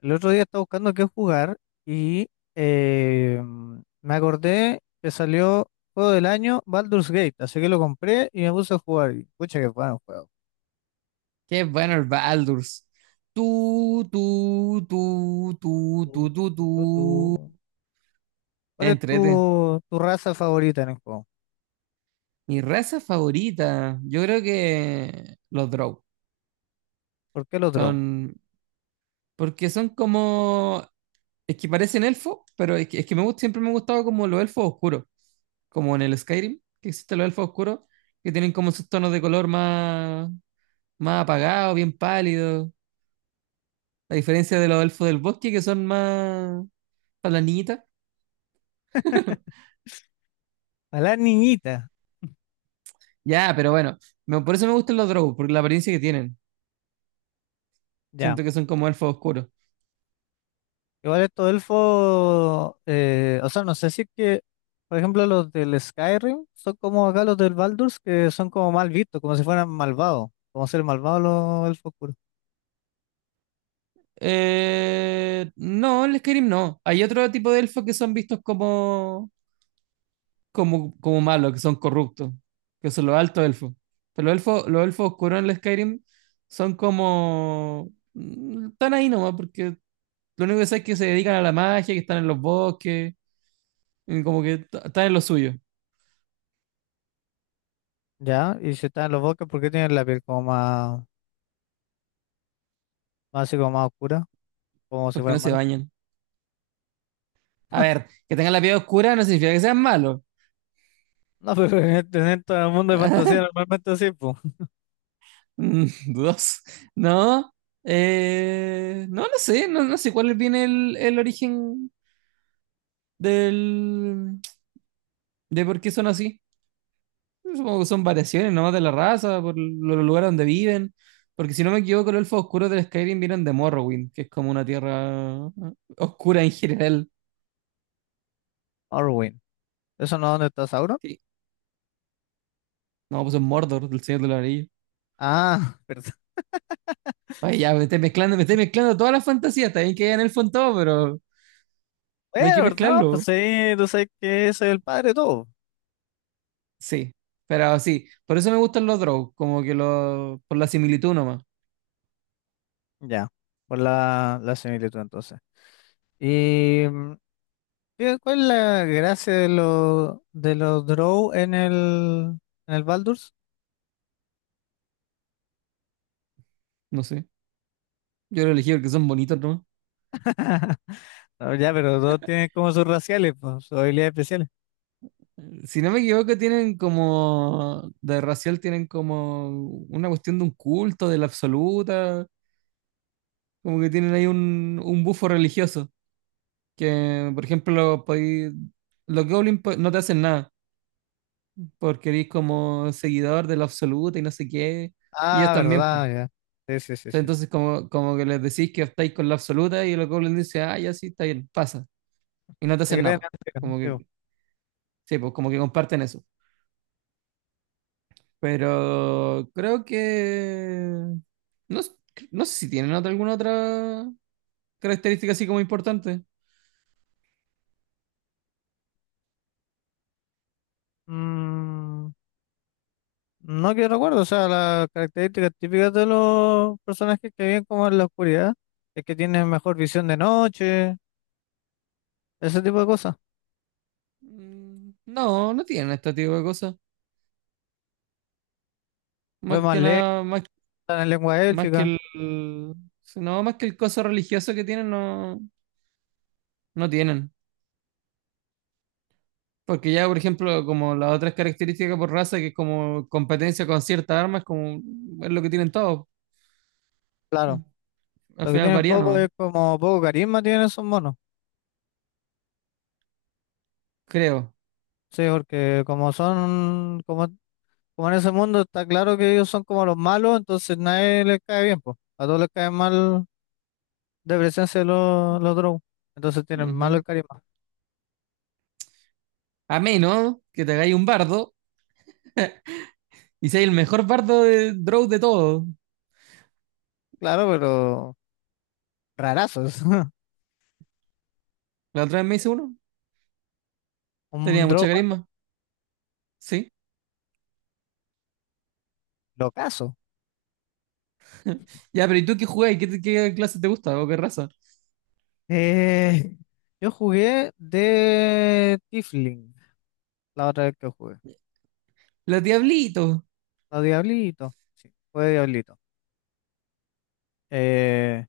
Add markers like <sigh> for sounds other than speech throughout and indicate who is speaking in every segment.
Speaker 1: El otro día estaba buscando qué jugar y eh, me acordé que salió juego del año Baldur's Gate, así que lo compré y me puse a jugar. Y, pucha, qué bueno juego.
Speaker 2: Qué bueno el Baldur's. Tú, tú, tú, tú,
Speaker 1: Tu,
Speaker 2: tú, tú,
Speaker 1: tu, tu, tu.
Speaker 2: tú.
Speaker 1: ¿Cuál es
Speaker 2: Entrete.
Speaker 1: tu raza favorita en el juego?
Speaker 2: Mi raza favorita, yo creo que los Drow.
Speaker 1: ¿Por qué lo trobo?
Speaker 2: Son, porque son como, es que parecen elfos, pero es que me gusta, siempre me ha gustado como los elfos oscuros, como en el Skyrim, que existen los elfos oscuros, que tienen como sus tonos de color más apagados, bien pálidos. A diferencia de los elfos del bosque, que son más palanitas.
Speaker 1: A la niñita,
Speaker 2: Ya, pero bueno, por eso me gustan los Drow, porque la apariencia que tienen.
Speaker 1: ya.
Speaker 2: Siento que son como elfos oscuros.
Speaker 1: Igual estos elfos, o sea, no sé si es que, por ejemplo, los del Skyrim son como acá los del Baldur's, que son como mal vistos, como si fueran malvados, como ser malvados los elfos oscuros.
Speaker 2: No, el Skyrim no. Hay otro tipo de elfos que son vistos como malos, que son corruptos, que son los altos elfos. Pero los elfos oscuros en el Skyrim son como... están ahí nomás, porque lo único que sé es que se dedican a la magia, que están en los bosques, y como que están en lo suyo,
Speaker 1: Ya, y si están en los bosques, ¿por qué tienen la piel como más, más así como más oscura? Como si
Speaker 2: porque no
Speaker 1: fueran
Speaker 2: se
Speaker 1: malos. <laughs>
Speaker 2: bañan. A ver, que tengan la piel oscura no significa que sean malos.
Speaker 1: No, pero en todo el mundo de fantasía
Speaker 2: <laughs>
Speaker 1: normalmente así, pues.
Speaker 2: Mm, <laughs> dudoso. No, no, no sé cuál viene el origen del, de por qué son así. Supongo que son variaciones nomás de la raza, por los lugares donde viven. Porque si no me equivoco, los elfos oscuros del Skyrim vienen de Morrowind, que es como una tierra oscura en general.
Speaker 1: Orwin. ¿Eso no es donde está Sauron?
Speaker 2: Sí. No, pues es Mordor, del Señor de los Anillos.
Speaker 1: Ah, <laughs> perdón.
Speaker 2: Ay, ya, me estoy mezclando todas las fantasías. Está bien que hayan elfos en todo, pero no hay
Speaker 1: Bueno,
Speaker 2: que
Speaker 1: perdón, pues
Speaker 2: mezclarlo.
Speaker 1: sí, tú sabes que soy el padre de todo.
Speaker 2: Sí, pero sí, por eso me gustan los draws, como que los, por la similitud nomás,
Speaker 1: Ya, por la similitud entonces. Y ¿cuál es la gracia de los Drow en el Baldur's?
Speaker 2: no sé. Yo lo elegí porque son bonitos nomás.
Speaker 1: No, ya, pero todos tienen como sus raciales, pues, sus habilidades especiales.
Speaker 2: Si no me equivoco, tienen como, de racial tienen como una cuestión de un culto, de la absoluta, como que tienen ahí un bufo religioso, que por ejemplo, los goblins no te hacen nada, porque eres como seguidor de la absoluta y no sé qué, y ellos
Speaker 1: Ah,
Speaker 2: también, pues.
Speaker 1: verdad, ya. Sí, sí, sí, sí, sí.
Speaker 2: Entonces, como que les decís que estáis con la absoluta y los goblins dicen, ah, ya sí, está bien, pasa. Y no te
Speaker 1: Te
Speaker 2: hacen
Speaker 1: crean
Speaker 2: nada,
Speaker 1: la
Speaker 2: po. Como
Speaker 1: sí,
Speaker 2: que sí, pues como que comparten eso. Pero creo que... no, no sé si tienen otra, alguna otra característica así como importante.
Speaker 1: Mm, no que recuerdo, o sea, las características típicas de los personajes que viven como en la oscuridad es que tienen mejor visión de noche, ese tipo de cosas.
Speaker 2: No, no tienen este tipo de cosas.
Speaker 1: Ven
Speaker 2: Más
Speaker 1: más
Speaker 2: que
Speaker 1: lejos,
Speaker 2: nada,
Speaker 1: en lengua
Speaker 2: más que
Speaker 1: élfica,
Speaker 2: el... no, más que el coso religioso que tienen, no, no tienen. Porque ya, por ejemplo, como las otras características por raza, que es como competencia con ciertas armas, como es lo que tienen todos.
Speaker 1: claro.
Speaker 2: Mm. Al
Speaker 1: Lo que
Speaker 2: final
Speaker 1: tienen
Speaker 2: varía,
Speaker 1: poco es
Speaker 2: ¿no?
Speaker 1: como poco carisma tienen esos monos.
Speaker 2: Creo.
Speaker 1: Sí, porque como son, como en ese mundo está claro que ellos son como los malos, entonces nadie les cae bien, pues. A todos les cae mal de presencia los drow. Entonces tienen malo el
Speaker 2: Ujú.
Speaker 1: carisma.
Speaker 2: A menos que te hagáis un bardo y seas el mejor bardo de Drow de todos.
Speaker 1: Claro, pero rarazos. <laughs>
Speaker 2: La otra vez me hice uno.
Speaker 1: Un
Speaker 2: Tenía
Speaker 1: drow
Speaker 2: mucha carisma. Sí.
Speaker 1: locazo.
Speaker 2: Ya, pero ¿y tú qué jugáis? ¿ qué clase te gusta o qué raza?
Speaker 1: Eh, yo jugué de Tifling la otra vez que jugué.
Speaker 2: Los diablitos.
Speaker 1: La Diablito. Sí, fue Diablito. Eh,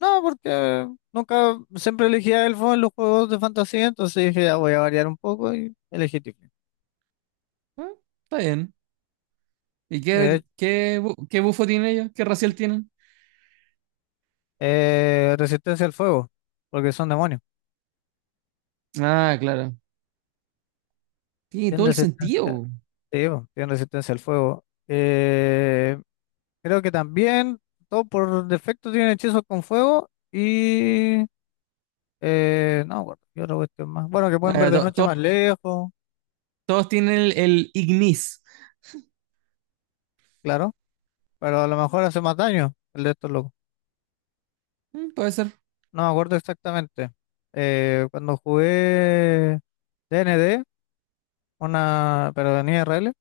Speaker 1: no, porque nunca, siempre elegía elfo en los juegos de fantasía, entonces dije, ya voy a variar un poco y elegí Tifling.
Speaker 2: Ah, está bien. ¿Y qué,
Speaker 1: Eh,
Speaker 2: qué, bu- qué bufo tienen ellos? ¿Qué racial tienen?
Speaker 1: resistencia al fuego, porque son demonios.
Speaker 2: Ah, claro. Tiene
Speaker 1: Tienen
Speaker 2: todo el
Speaker 1: resistencia.
Speaker 2: sentido.
Speaker 1: Sí, bo, tiene resistencia al fuego. Creo que también, todo por defecto, tienen hechizos con fuego. Y. No, me acuerdo, ¿qué otra cuestión más? Bueno, que pueden ver
Speaker 2: Eh,
Speaker 1: de
Speaker 2: to-
Speaker 1: noche más
Speaker 2: todo
Speaker 1: lejos,
Speaker 2: todos tienen el Ignis.
Speaker 1: claro. Pero a lo mejor hace más daño el de estos locos.
Speaker 2: Mm, puede ser.
Speaker 1: No me acuerdo exactamente. Cuando jugué DND, una. Pero en IRL,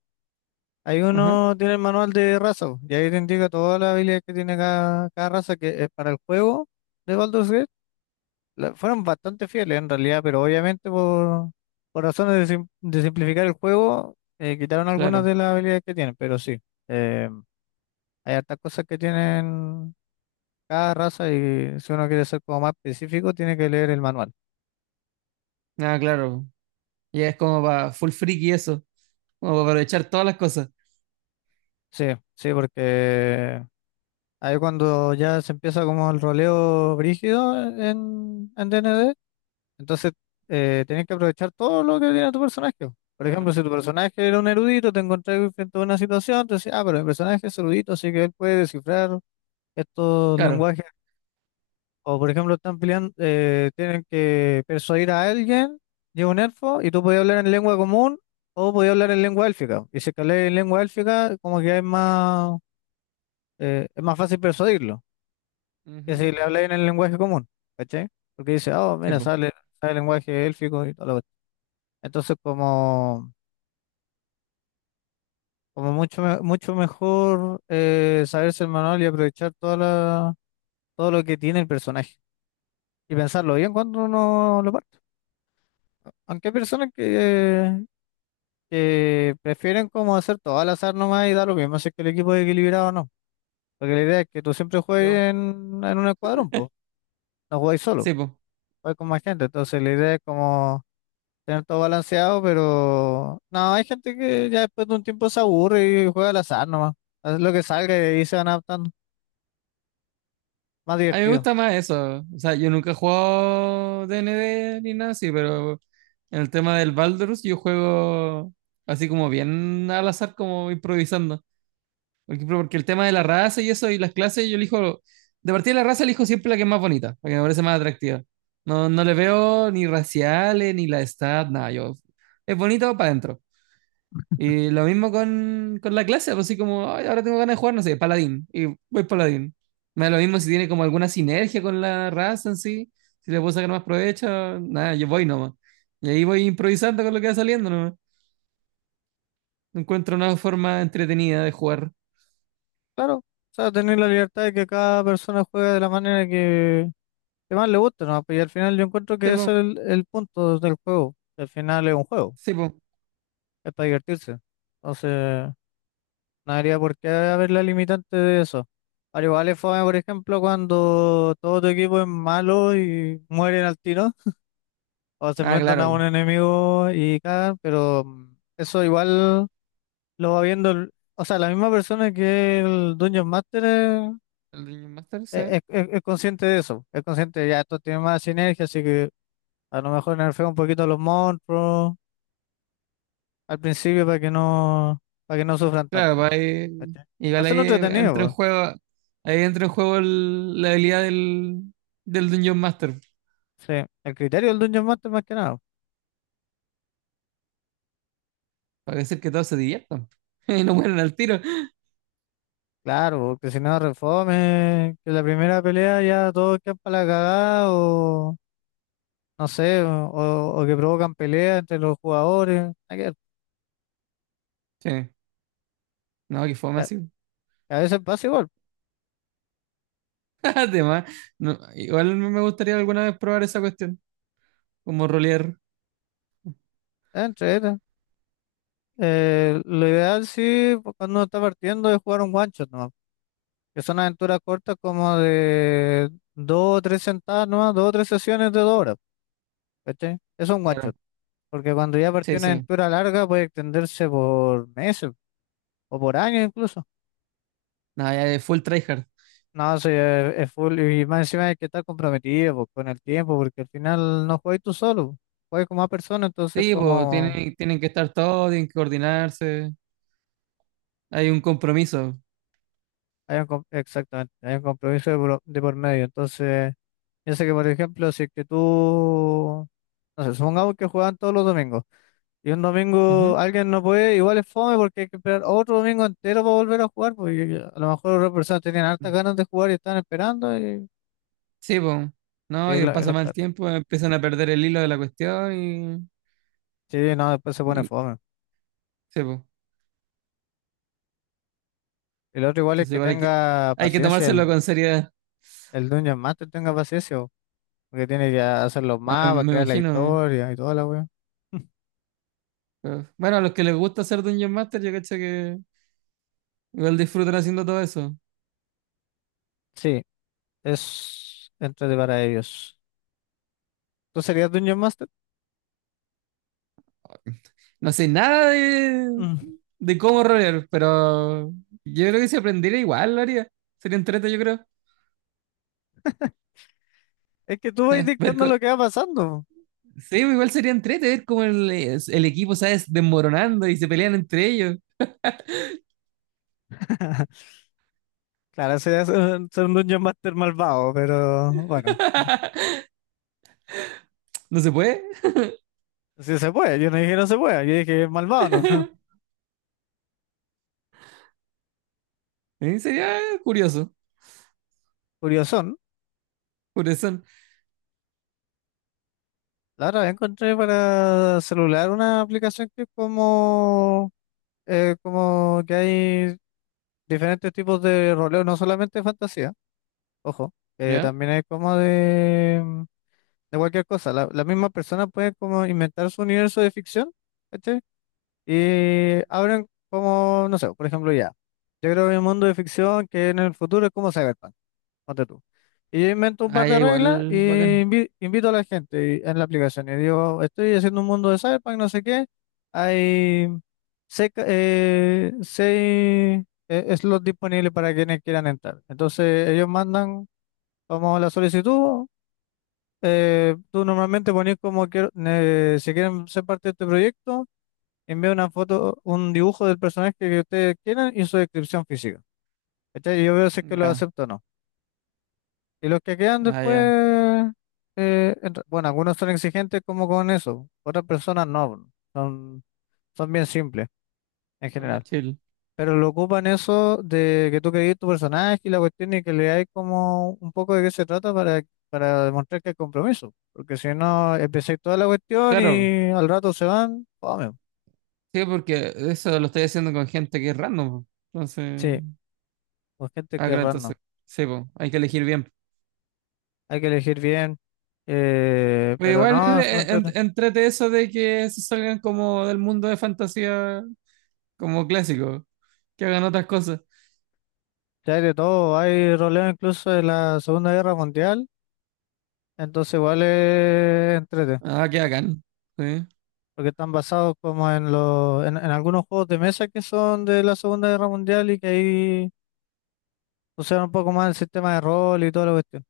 Speaker 1: hay
Speaker 2: Ajá,
Speaker 1: uno tiene el manual de raza, bo, y ahí te indica todas las habilidades que tiene cada raza que es para el juego de Baldur's fueron bastante fieles en realidad, pero obviamente por razones de simplificar el juego, quitaron algunas
Speaker 2: claro.
Speaker 1: de las habilidades que tienen, pero sí, eh, hay hartas cosas que tienen cada raza y si uno quiere ser como más específico, tiene que leer el manual.
Speaker 2: Ah, claro. Ya es como para full freak y eso. Como para aprovechar todas las cosas.
Speaker 1: Sí, sí, porque ahí cuando ya se empieza como el roleo brígido en, DND, entonces, tenés que aprovechar todo lo que tiene tu personaje. Por ejemplo,
Speaker 2: Claro.
Speaker 1: si tu personaje era un erudito, te encontrás frente a una situación, te decís, ah, pero el personaje es erudito, así que él puede descifrar estos
Speaker 2: Claro.
Speaker 1: lenguajes. O, por ejemplo, están peleando, tienen que persuadir a alguien, llega un elfo, y tú podías hablar en lengua común o podías hablar en lengua élfica. Y si es que hablas en lengua élfica, como que es más fácil persuadirlo que si
Speaker 2: Ujú.
Speaker 1: le hablas en el lenguaje común, ¿cachai? Porque dice, ah, oh,
Speaker 2: Sí,
Speaker 1: mira,
Speaker 2: po.
Speaker 1: sale el lenguaje élfico y todo. Entonces, como, mucho, mucho mejor saberse el manual y aprovechar todo lo que tiene el personaje y pensarlo bien cuando uno lo parte. Aunque hay personas que prefieren como hacer todo al azar nomás y da lo mismo si es que el equipo es equilibrado o no. Porque la idea es que tú siempre
Speaker 2: Yo.
Speaker 1: juegues en, un escuadrón, pues, no juegues solo,
Speaker 2: Sí, po.
Speaker 1: juegas con más gente. Entonces, la idea es como tener todo balanceado, pero no, hay gente que ya después de un tiempo se aburre y juega al azar nomás. Hace lo que salga y ahí se van adaptando. Más
Speaker 2: A mí me
Speaker 1: divertido.
Speaker 2: gusta más eso. O sea, yo nunca he jugado DND ni nada así, pero en el tema del Baldur's yo juego así como bien al azar, como improvisando. Porque el tema de la raza y eso y las clases, yo elijo, de partida de la raza elijo siempre la que es más bonita, la que me parece más atractiva. No, no le veo ni raciales, ni la edad, nada, yo, es bonito para adentro. Y lo mismo con la clase, pues así como, "Ay, ahora tengo ganas de jugar, no sé, paladín, y voy paladín. Me da lo mismo si tiene como alguna sinergia con la raza en sí, si le puedo sacar más provecho, nada, yo voy nomás. Y ahí voy improvisando con lo que va saliendo nomás. Encuentro una forma entretenida de jugar.
Speaker 1: Claro, o sea, tener la libertad de que cada persona juegue de la manera que más le gusta, ¿no? Pues, y al final yo encuentro
Speaker 2: Sí,
Speaker 1: que ese
Speaker 2: po,
Speaker 1: es el punto del juego. Que al final es un juego,
Speaker 2: sí, po.
Speaker 1: es para divertirse. Entonces, no habría por qué haber la limitante de eso. Al igual es fome, por ejemplo, cuando todo tu equipo es malo y mueren al tiro, o se
Speaker 2: Ah,
Speaker 1: enfrentan a un
Speaker 2: claro.
Speaker 1: enemigo y cagan, pero eso igual lo va viendo, o sea, la misma persona que el Dungeon Master,
Speaker 2: El Dungeon Master, sí.
Speaker 1: es consciente de eso, es consciente de, ya esto tiene más sinergia, así que a lo mejor nerfea un poquito a los monstruos al principio para que no, sufran
Speaker 2: Claro,
Speaker 1: tanto.
Speaker 2: pues ahí,
Speaker 1: ¿Cachai?
Speaker 2: igual ahí
Speaker 1: Hacerlo entretenido,
Speaker 2: entra en
Speaker 1: pues.
Speaker 2: juego, ahí entra en juego la habilidad del Dungeon Master,
Speaker 1: Sí, el criterio del Dungeon Master más que nada.
Speaker 2: para hacer que todos se diviertan <laughs> y no mueran al tiro.
Speaker 1: Claro, porque si no, refome, que la primera pelea ya todos quedan para la cagada, no sé, o que provocan peleas entre los jugadores, hay que ver,
Speaker 2: Sí, no, que fome
Speaker 1: que a
Speaker 2: así.
Speaker 1: que a veces pasa igual,
Speaker 2: <laughs> Además, no, igual me gustaría alguna vez probar esa cuestión, como rolear.
Speaker 1: entre ellos. Lo ideal sí, pues, cuando uno está partiendo, es jugar un one shot nomás, que son aventuras cortas como de dos o tres sentadas nomás, dos o tres sesiones de 2 horas, ¿cachai? Eso es un one
Speaker 2: Claro,
Speaker 1: shot, porque cuando ya partió
Speaker 2: sí,
Speaker 1: una
Speaker 2: sí.
Speaker 1: aventura larga puede extenderse por meses o por años incluso.
Speaker 2: No, ya es full tryhard.
Speaker 1: No, sí, es full. Y más encima hay que estar comprometido po, con el tiempo, porque al final no juegas tú solo, juegas con más personas, entonces
Speaker 2: Sí, pues
Speaker 1: como
Speaker 2: tienen que estar todos, tienen que coordinarse, hay un compromiso.
Speaker 1: hay exactamente, hay un compromiso de por medio. Entonces, yo sé que por ejemplo, si es que tú, no sé, supongamos que juegan todos los domingos y un domingo alguien no puede, igual es fome porque hay que esperar otro domingo entero para volver a jugar, porque a lo mejor otras personas tenían hartas
Speaker 2: Ujú.
Speaker 1: ganas de jugar y están esperando
Speaker 2: Sí, pues. No,
Speaker 1: y
Speaker 2: y
Speaker 1: lo- y
Speaker 2: pasa
Speaker 1: lo-
Speaker 2: mal tiempo, empiezan a perder el hilo de la cuestión y,
Speaker 1: sí, no, después se pone
Speaker 2: y-
Speaker 1: fome.
Speaker 2: sí, pues.
Speaker 1: El otro igual es
Speaker 2: Entonces
Speaker 1: que
Speaker 2: igual
Speaker 1: tenga
Speaker 2: hay que
Speaker 1: paciencia,
Speaker 2: tomárselo
Speaker 1: el,
Speaker 2: con seriedad.
Speaker 1: el Dungeon Master tenga paciencia, po, porque tiene que hacer los
Speaker 2: No,
Speaker 1: mapas,
Speaker 2: me
Speaker 1: crear la
Speaker 2: imagino.
Speaker 1: historia y toda la weá. <laughs>
Speaker 2: Pero bueno, a los que les gusta hacer Dungeon Master, yo cacho que igual disfrutan haciendo todo eso.
Speaker 1: Sí, es entrete para ellos. ¿Tú serías Dungeon Master?
Speaker 2: No sé nada de,
Speaker 1: Mm.
Speaker 2: de cómo rolear, pero yo creo que si aprendiera igual lo haría. Sería entrete, yo creo.
Speaker 1: Es que tú vas
Speaker 2: <laughs> Ver
Speaker 1: dictando
Speaker 2: co-
Speaker 1: lo que va pasando, bo.
Speaker 2: sí, pues igual sería entrete ver cómo el equipo, ¿sabes? Desmoronando y se pelean entre ellos.
Speaker 1: Claro, sería ser un Dungeon Master malvado, pero bueno,
Speaker 2: ¿No se puede?
Speaker 1: si se puede. Yo no dije no se puede, yo dije malvado, ¿no? <laughs>
Speaker 2: <laughs> Sería curioso,
Speaker 1: Curiosón.
Speaker 2: curioso,
Speaker 1: La otra vez encontré para celular una aplicación que es como, como que hay diferentes tipos de roleo, no solamente fantasía, ojo,
Speaker 2: ¿ya?
Speaker 1: también hay como de, de cualquier cosa. La misma persona puede como inventar su universo de ficción, ¿cachai? Y abren como, no sé, por ejemplo, ya. Yo creo que hay un mundo de ficción que en el futuro es como Cyberpunk, ponte tú. Y yo invento un par
Speaker 2: Ah,
Speaker 1: de
Speaker 2: ya,
Speaker 1: reglas
Speaker 2: igual,
Speaker 1: y
Speaker 2: bacán,
Speaker 1: invito a la gente en la aplicación. Y digo, estoy haciendo un mundo de Cyberpunk, no sé qué. Hay seis slots disponibles para quienes quieran entrar. Entonces ellos mandan como la solicitud. Tú normalmente pones como que si quieren ser parte de este proyecto, envía una foto, un dibujo del personaje que ustedes quieran y su descripción física. ¿Cachai? Y yo veo si es que lo
Speaker 2: ya,
Speaker 1: acepto o no. Y los que quedan
Speaker 2: ah, ya,
Speaker 1: después, bueno, algunos son exigentes como con eso, otras personas no, son bien simples en
Speaker 2: está más
Speaker 1: general,
Speaker 2: chill.
Speaker 1: pero lo ocupan eso de que tú crees tu personaje y la cuestión y que le hay como un poco de qué se trata para demostrar que hay compromiso, porque si no, empecé toda la cuestión
Speaker 2: Claro,
Speaker 1: y al rato se van, fome.
Speaker 2: sí, porque eso lo estoy haciendo con gente que es random, po. Entonces,
Speaker 1: Sí, pues gente
Speaker 2: ah,
Speaker 1: que es
Speaker 2: claro,
Speaker 1: random,
Speaker 2: entonces, sí, po, hay que elegir bien.
Speaker 1: hay que elegir bien,
Speaker 2: Pero
Speaker 1: pero
Speaker 2: igual,
Speaker 1: no, súper entrete.
Speaker 2: entrete eso de que se salgan como del mundo de fantasía, como clásico, que hagan otras cosas,
Speaker 1: Ya hay de todo, hay roleo incluso de la Segunda Guerra Mundial. Entonces igual es entrete,
Speaker 2: ah, que hagan, sí.
Speaker 1: porque están basados como en los, en algunos juegos de mesa que son de la Segunda Guerra Mundial y que ahí usaron un poco más el sistema de rol y toda la cuestión.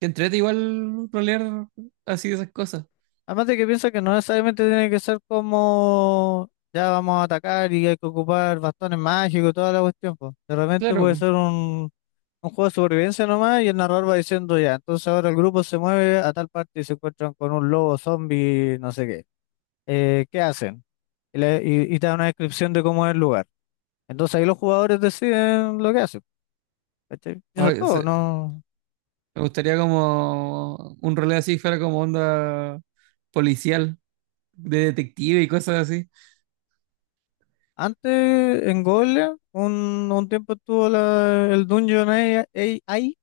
Speaker 2: Que entrete igual rolear así esas cosas,
Speaker 1: Además de que piensa que no necesariamente tiene que ser como ya vamos a atacar y hay que ocupar bastones mágicos y toda la cuestión, pues. De repente puede
Speaker 2: claro,
Speaker 1: ser un juego de supervivencia nomás y el narrador va diciendo ya, entonces ahora el grupo se mueve a tal parte y se encuentran con un lobo zombie, no sé qué. ¿Qué hacen? Y te da una descripción de cómo es el lugar. Entonces ahí los jugadores deciden lo que hacen, ¿cachai? Y
Speaker 2: po.
Speaker 1: eso es todo, ¿no?
Speaker 2: Me gustaría como un rol así fuera como onda policial, de detective y cosas así.
Speaker 1: Antes en Golia un tiempo estuvo el Dungeon AI, AI,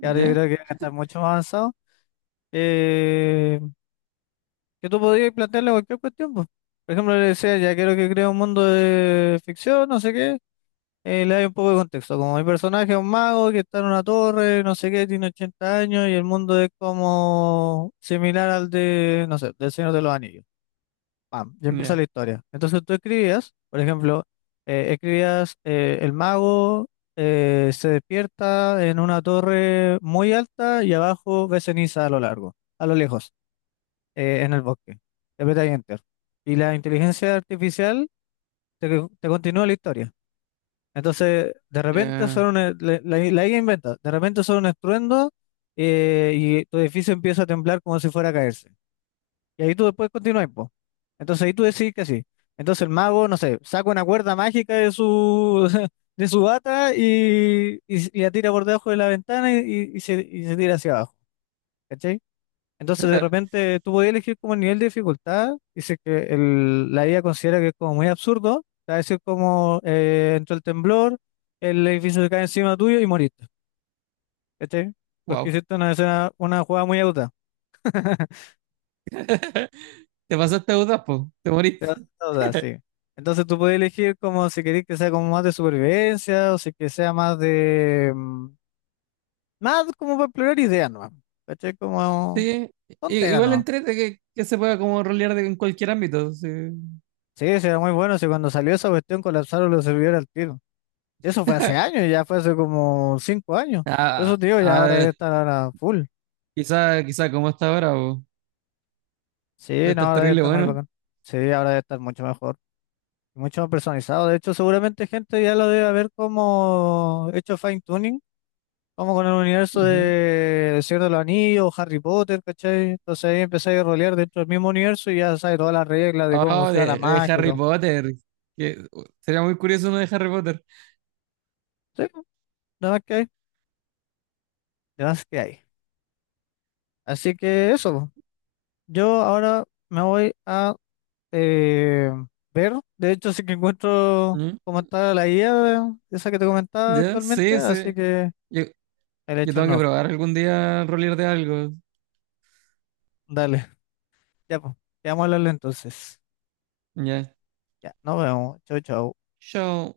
Speaker 1: que ahora yo creo que está mucho más avanzado, eh, que tú podías plantearle cualquier cuestión, pues. Por ejemplo, le decía, ya quiero que crea un mundo de ficción, no sé qué. Le doy un poco de contexto. Como mi personaje es un mago que está en una torre, no sé qué, tiene 80 años y el mundo es como similar al de, no sé, del Señor de los Anillos. Pam, ya empieza
Speaker 2: Ya.
Speaker 1: la historia. Entonces tú escribías, por ejemplo, escribías el mago se despierta en una torre muy alta y abajo ve ceniza a lo largo, a lo lejos, en el bosque. Le apretas Enter. Y la inteligencia artificial te continúa la historia. Entonces, de repente
Speaker 2: Ya.
Speaker 1: son la IA inventa, de repente son un estruendo, y tu edificio empieza a temblar como si fuera a caerse. Y ahí tú después continúas, po. Entonces ahí tú decís que sí. Entonces el mago, no sé, saca una cuerda mágica de su, <laughs> de su bata y, y la tira por debajo de la ventana y se tira hacia abajo. Entonces, de
Speaker 2: <laughs>
Speaker 1: repente, tú podías elegir como el nivel de dificultad, y dice que la IA considera que es como muy absurdo. Te va a decir como entró el temblor, el edificio se cae encima tuyo y moriste. ¿Cachai? Porque
Speaker 2: Wow.
Speaker 1: hiciste una escena, una jugada muy aguda. <laughs>
Speaker 2: <laughs> Te pasaste a po. Te
Speaker 1: Te vas
Speaker 2: moriste.
Speaker 1: a usar, sí. Entonces tú puedes elegir como si querés que sea como más de supervivencia o si que sea más de, más como para explorar ideas, ¿no? ¿Cachai? Como
Speaker 2: Sí.
Speaker 1: tontera,
Speaker 2: Igual
Speaker 1: ¿no?
Speaker 2: entrete que se pueda como rolear en cualquier ámbito, sí.
Speaker 1: Sí, sí, era muy bueno. Si cuando salió esa cuestión colapsaron los servidores al tiro. Eso fue hace
Speaker 2: <laughs>
Speaker 1: años, ya fue hace como 5 años. Por eso
Speaker 2: Ah,
Speaker 1: te digo, ya ahora debe estar ahora full.
Speaker 2: quizá, quizá como está ahora, po. De
Speaker 1: Sí, no,
Speaker 2: estar
Speaker 1: ahora debe
Speaker 2: terrible
Speaker 1: estar muy
Speaker 2: bueno.
Speaker 1: bacán. Sí, ahora debe estar mucho mejor, mucho más personalizado. De hecho, seguramente gente ya lo debe haber como hecho fine tuning, como con el universo
Speaker 2: Ujú.
Speaker 1: de El Señor de los Anillos, Harry Potter, ¿cachai? Entonces ahí empezáis a rolear dentro del mismo universo y ya sabes todas las reglas de cómo
Speaker 2: Oh,
Speaker 1: funciona la
Speaker 2: de
Speaker 1: magia y
Speaker 2: Harry
Speaker 1: todo.
Speaker 2: Potter. Que, sería muy curioso uno de Harry Potter.
Speaker 1: Sí, nada más que hay, nada más que hay. Así que eso, po. Yo ahora me voy a eh, ver. De hecho, sí que encuentro
Speaker 2: Ujú.
Speaker 1: cómo está la guía, esa que te comentaba
Speaker 2: Ya,
Speaker 1: actualmente,
Speaker 2: sí,
Speaker 1: así
Speaker 2: sí.
Speaker 1: que
Speaker 2: Yo-
Speaker 1: el
Speaker 2: Yo
Speaker 1: hecho
Speaker 2: tengo que
Speaker 1: no.
Speaker 2: probar algún día rolear de algo.
Speaker 1: Dale, ya pues, quedamos a hablarle entonces.
Speaker 2: Ya.
Speaker 1: Ya, nos vemos. Chau, chau.
Speaker 2: Yo,